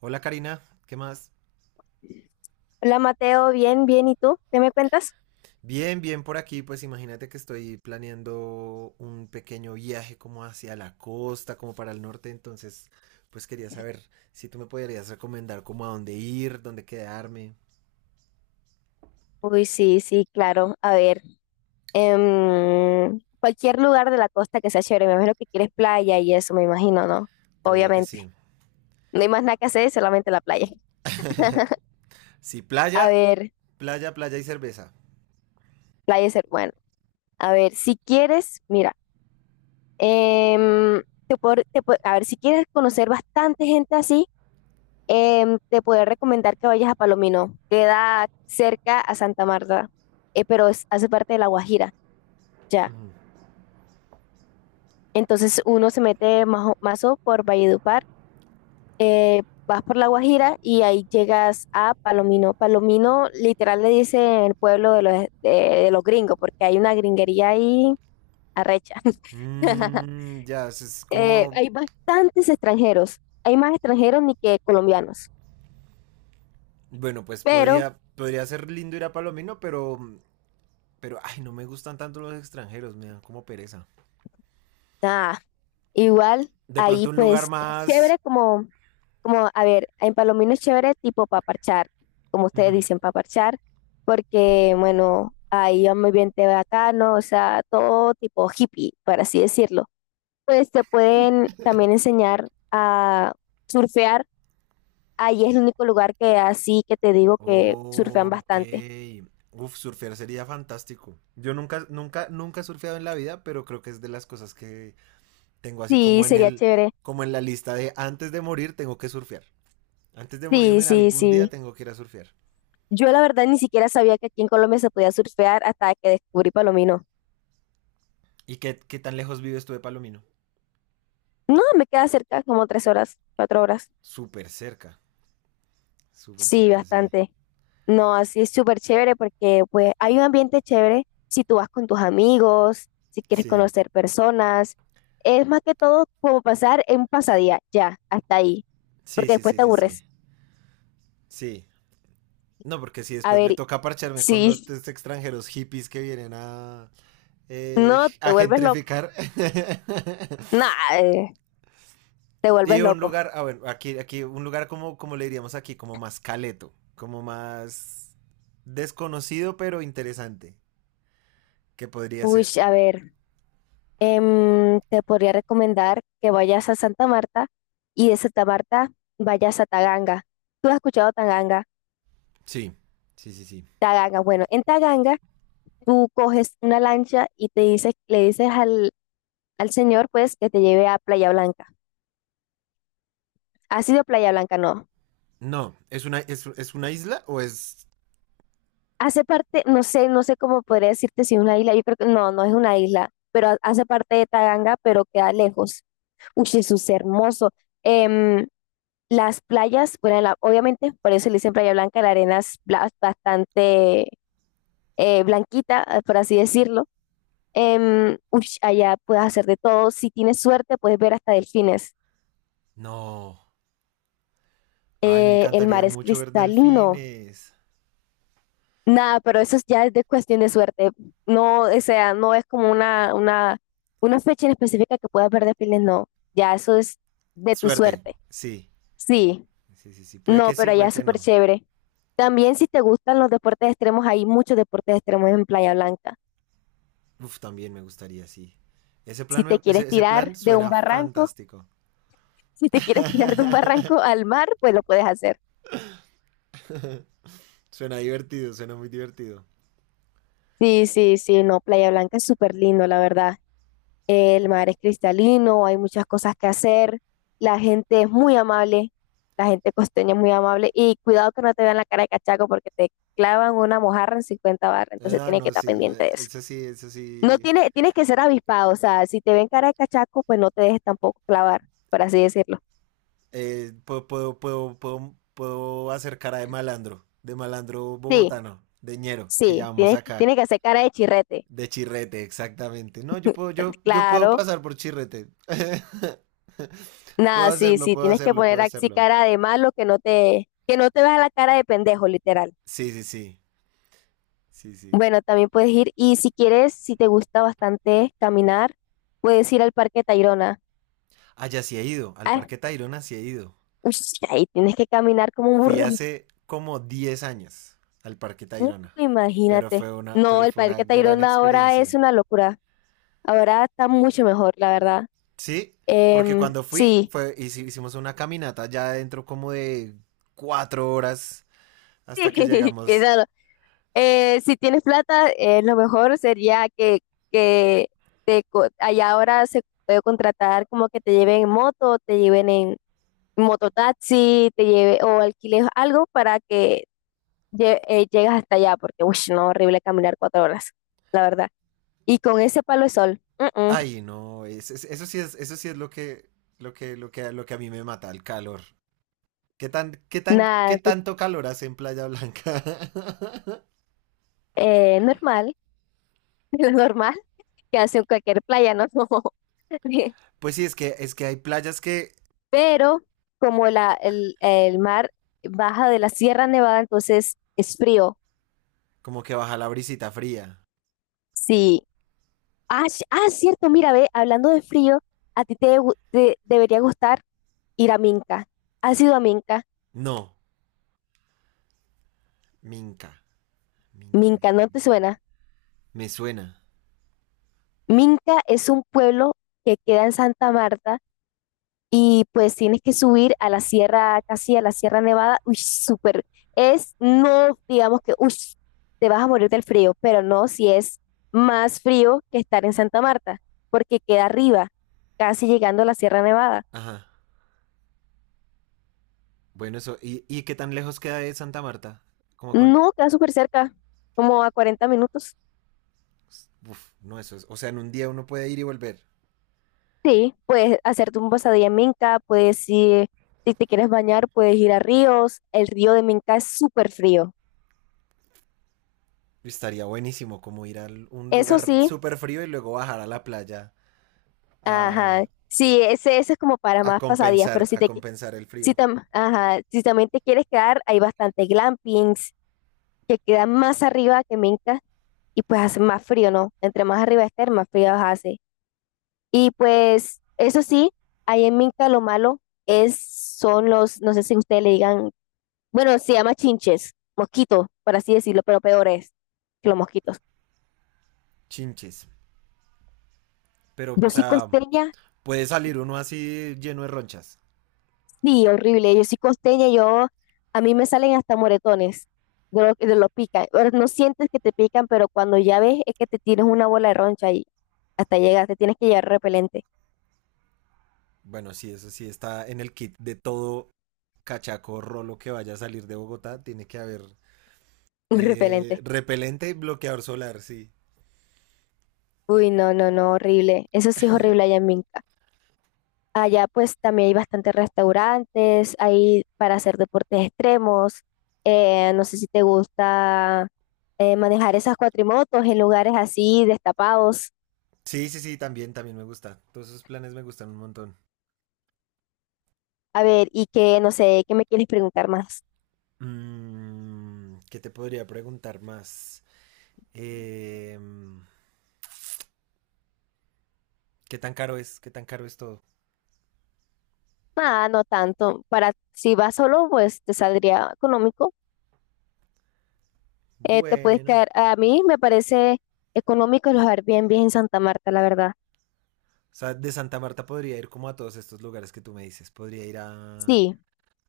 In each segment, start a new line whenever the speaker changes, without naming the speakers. Hola Karina, ¿qué más?
Hola Mateo, bien, bien, ¿y tú? ¿Qué me cuentas?
Bien, bien por aquí, pues imagínate que estoy planeando un pequeño viaje como hacia la costa, como para el norte, entonces pues quería saber si tú me podrías recomendar como a dónde ir, dónde quedarme.
Uy, sí, sí, claro. A ver, cualquier lugar de la costa que sea chévere, me imagino que quieres playa y eso, me imagino, ¿no?
Obvio que
Obviamente.
sí.
No hay más nada que hacer, solamente la playa.
Sí,
A
playa,
ver,
playa, playa y cerveza.
playa ser bueno. A ver, si quieres, mira, a ver, si quieres conocer bastante gente así, te puedo recomendar que vayas a Palomino. Queda cerca a Santa Marta, pero hace parte de La Guajira. Ya.
Ujú.
Entonces uno se mete mazo por Valledupar, eh, vas por La Guajira y ahí llegas a Palomino. Palomino literal le dice el pueblo de los, de los gringos, porque hay una gringería ahí arrecha.
Mm, ya, eso es
Eh,
como,
hay bastantes extranjeros, hay más extranjeros ni que colombianos,
bueno, pues
pero
podría, podría ser lindo ir a Palomino, pero, ay, no me gustan tanto los extranjeros, me dan como pereza.
nada. Igual,
De
ahí
pronto un lugar
pues es
más,
chévere como, a ver, en Palomino es chévere tipo paparchar, como ustedes
ujú.
dicen, paparchar, porque bueno, ahí va muy bien te bacano, o sea, todo tipo hippie, por así decirlo. Pues te pueden también enseñar a surfear, ahí es el único lugar que así que te digo que surfean
Ok.
bastante.
Uf, surfear sería fantástico. Yo nunca, nunca, nunca he surfeado en la vida, pero creo que es de las cosas que tengo así
Sí,
como en
sería
el,
chévere.
como en la lista de antes de morir tengo que surfear. Antes de
Sí,
morirme en
sí,
algún día
sí.
tengo que ir a surfear.
Yo la verdad ni siquiera sabía que aquí en Colombia se podía surfear hasta que descubrí Palomino.
¿Y qué tan lejos vives tú de Palomino?
No, me queda cerca como 3 horas, 4 horas.
Súper cerca, súper
Sí,
cerca, sí.
bastante. No, así es súper chévere porque pues hay un ambiente chévere si tú vas con tus amigos, si quieres
Sí,
conocer personas. Es más que todo como pasar en un pasadía, ya, hasta ahí.
sí,
Porque
sí,
después
sí,
te
sí, sí.
aburres.
Sí. No, porque si
A
después me
ver,
toca parcharme
sí,
con los estos extranjeros hippies que vienen
no, te
a
vuelves loco.
gentrificar.
Nah, te
Y
vuelves
un
loco.
lugar, ah, bueno, aquí, un lugar como, como le diríamos aquí, como más caleto, como más desconocido pero interesante, que podría
Uy,
ser.
a ver, te podría recomendar que vayas a Santa Marta y de Santa Marta vayas a Taganga. ¿Tú has escuchado Taganga?
Sí, sí, sí, sí.
Taganga, bueno, en Taganga tú coges una lancha y te dices, le dices al, al señor pues que te lleve a Playa Blanca. ¿Ha sido Playa Blanca? No.
No, ¿es una, es una isla o es?
Hace parte, no sé, no sé cómo podría decirte si es una isla, yo creo que no, no es una isla, pero hace parte de Taganga, pero queda lejos. Uy, Jesús, hermoso. Em, las playas, bueno, obviamente, por eso le dicen Playa Blanca, la arena es bastante blanquita, por así decirlo. Uy, allá puedes hacer de todo. Si tienes suerte, puedes ver hasta delfines.
No, ay, me
El
encantaría
mar es
mucho ver
cristalino.
delfines.
Nada, pero eso es ya es de cuestión de suerte. No, o sea, no es como una fecha en específica que puedas ver delfines, no. Ya eso es de tu
Suerte,
suerte.
sí,
Sí,
sí, sí,
no,
sí,
pero allá
puede
es
que
súper
no.
chévere. También si te gustan los deportes extremos, hay muchos deportes extremos en Playa Blanca.
Uf, también me gustaría, sí.
Si te quieres
Ese, ese plan
tirar de un
suena
barranco,
fantástico.
si te quieres tirar de un barranco al mar, pues lo puedes hacer.
Suena divertido, suena muy divertido.
Sí, sí, sí, no, Playa Blanca es súper lindo, la verdad. El mar es cristalino, hay muchas cosas que hacer, la gente es muy amable, la gente costeña es muy amable y cuidado que no te vean la cara de cachaco porque te clavan una mojarra en 50 barras, entonces
Ah,
tienes que
no,
estar
sí, no,
pendiente de eso.
es así, es
No
así.
tiene, tienes que ser avispado, o sea, si te ven cara de cachaco, pues no te dejes tampoco clavar, por así decirlo.
Puedo hacer cara de malandro
Sí,
bogotano, de ñero, que
sí,
llamamos
tienes,
acá,
tienes que hacer cara de chirrete,
de chirrete, exactamente. No, yo puedo
claro.
pasar por chirrete. Puedo
Nada, sí,
hacerlo,
sí,
puedo
tienes que
hacerlo,
poner
puedo
así
hacerlo.
cara de malo que no te veas la cara de pendejo, literal.
Sí, sí, sí, sí, sí.
Bueno, también puedes ir y si quieres, si te gusta bastante caminar, puedes ir al Parque Tayrona.
Allá sí he ido, al
Ah,
Parque Tayrona sí he ido.
uy, ahí tienes que caminar como un
Fui
burro.
hace como 10 años al Parque
Uh,
Tayrona, pero
imagínate. No,
pero
el
fue una
Parque
gran
Tayrona ahora
experiencia.
es una locura. Ahora está mucho mejor, la verdad.
Sí, porque
Em,
cuando fui,
sí,
fue, hici- hicimos una caminata ya dentro como de 4 horas hasta que
sí,
llegamos.
Eh, si tienes plata, lo mejor sería que allá ahora se puede contratar como que te lleven en moto, te lleven en mototaxi, te lleve o alquiles algo para que llegues hasta allá, porque uy, no, horrible caminar 4 horas, la verdad. Y con ese palo de sol, mm, mm,
Ay, no, eso sí es lo que, lo que a mí me mata, el calor. Qué
nada,
tanto calor hace en Playa Blanca?
normal, lo normal que hace en cualquier playa, ¿no?
Pues sí, es que hay playas que
pero como el mar baja de la Sierra Nevada, entonces es frío.
como que baja la brisita fría.
Sí. Ah, cierto, mira, ve, hablando de frío, a ti te debería gustar ir a Minca. ¿Has ido a Minca?
No, Minca. Minca,
Minca,
Minca,
¿no te
Minca.
suena?
Me suena.
Minca es un pueblo que queda en Santa Marta y pues tienes que subir a la sierra, casi a la Sierra Nevada, uy, súper, es, no digamos que, uy, te vas a morir del frío, pero no si es más frío que estar en Santa Marta, porque queda arriba, casi llegando a la Sierra Nevada.
Ajá. Bueno, eso. Y qué tan lejos queda de Santa Marta? ¿Como cuánto?
No, queda súper cerca, como a 40 minutos.
Uf, no, eso es. O sea, en un día uno puede ir y volver.
Sí, puedes hacerte un pasadía en Minca, puedes ir, si te quieres bañar, puedes ir a ríos, el río de Minca es súper frío.
Estaría buenísimo como ir a un
Eso
lugar
sí,
súper frío y luego bajar a la playa
ajá,
a,
sí, ese es como para más pasadías, pero
a compensar el frío.
Ajá, si también te quieres quedar, hay bastantes glampings que quedan más arriba que Minca y pues hace más frío, ¿no? Entre más arriba estés, más frío hace. Y pues eso sí, ahí en Minca lo malo es, son los, no sé si ustedes le digan, bueno, se llama chinches, mosquitos, por así decirlo, pero peor es que los mosquitos.
Chinches. Pero,
Yo
o
soy
sea,
costeña.
puede salir uno así lleno de ronchas.
Sí, horrible. Yo soy costeña, yo a mí me salen hasta moretones de lo pican. Ahora, no sientes que te pican, pero cuando ya ves es que te tienes una bola de roncha y hasta llegas, te tienes que llevar repelente,
Bueno, sí, eso sí está en el kit de todo cachaco rolo que vaya a salir de Bogotá. Tiene que haber
un repelente.
Repelente y bloqueador solar, sí.
Uy, no, no, no, horrible. Eso sí es horrible allá en Minca. Allá pues también hay bastantes restaurantes, hay para hacer deportes extremos. No sé si te gusta manejar esas cuatrimotos en lugares así destapados.
Sí, sí, sí, también, también me gusta. Todos esos planes me gustan un montón.
A ver, y que no sé, ¿qué me quieres preguntar más?
Mm, ¿qué te podría preguntar más? Eh, ¿Qué tan caro es? ¿Qué tan caro es todo?
Nada, no tanto. Para si vas solo, pues te saldría económico. Te puedes
Bueno,
quedar. A mí me parece económico los Airbnb en Santa Marta, la verdad.
o sea, de Santa Marta podría ir como a todos estos lugares que tú me dices. Podría ir
Sí,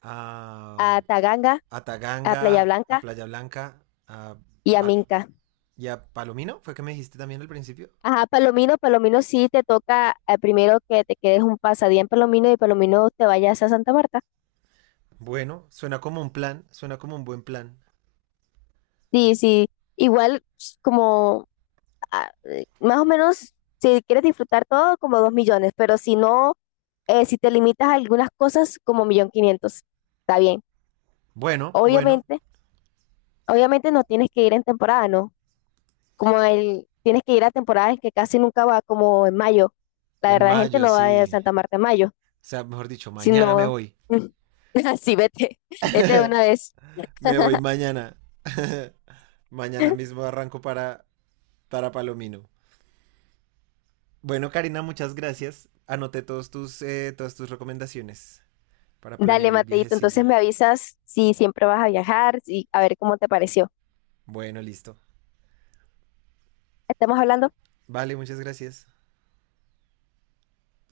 a,
a Taganga,
a
a Playa
Taganga, a
Blanca
Playa Blanca, a,
y a
Pal-
Minca.
y a Palomino, fue que me dijiste también al principio.
Ajá, Palomino, Palomino sí te toca primero que te quedes un pasadía en Palomino y Palomino te vayas a Santa Marta.
Bueno, suena como un plan, suena como un buen plan.
Sí, sí. Igual ps, como más o menos si quieres disfrutar todo, como 2 millones, pero si no si te limitas a algunas cosas como millón quinientos está bien.
Bueno, bueno,
Obviamente, obviamente no tienes que ir en temporada, ¿no? Como el, tienes que ir a temporadas que casi nunca va, como en mayo. La
en
verdad, la gente
mayo
no va a
sí.
Santa Marta en mayo,
O sea, mejor dicho, mañana me
sino
voy.
así vete, vete de una vez.
Me voy mañana. Mañana mismo arranco para Palomino. Bueno, Karina, muchas gracias. Anoté todos tus, todas tus recomendaciones para
Dale,
planear el
Mateito,
viajecillo.
entonces me avisas si siempre vas a viajar y a ver cómo te pareció.
Bueno, listo.
Estamos hablando.
Vale, muchas gracias.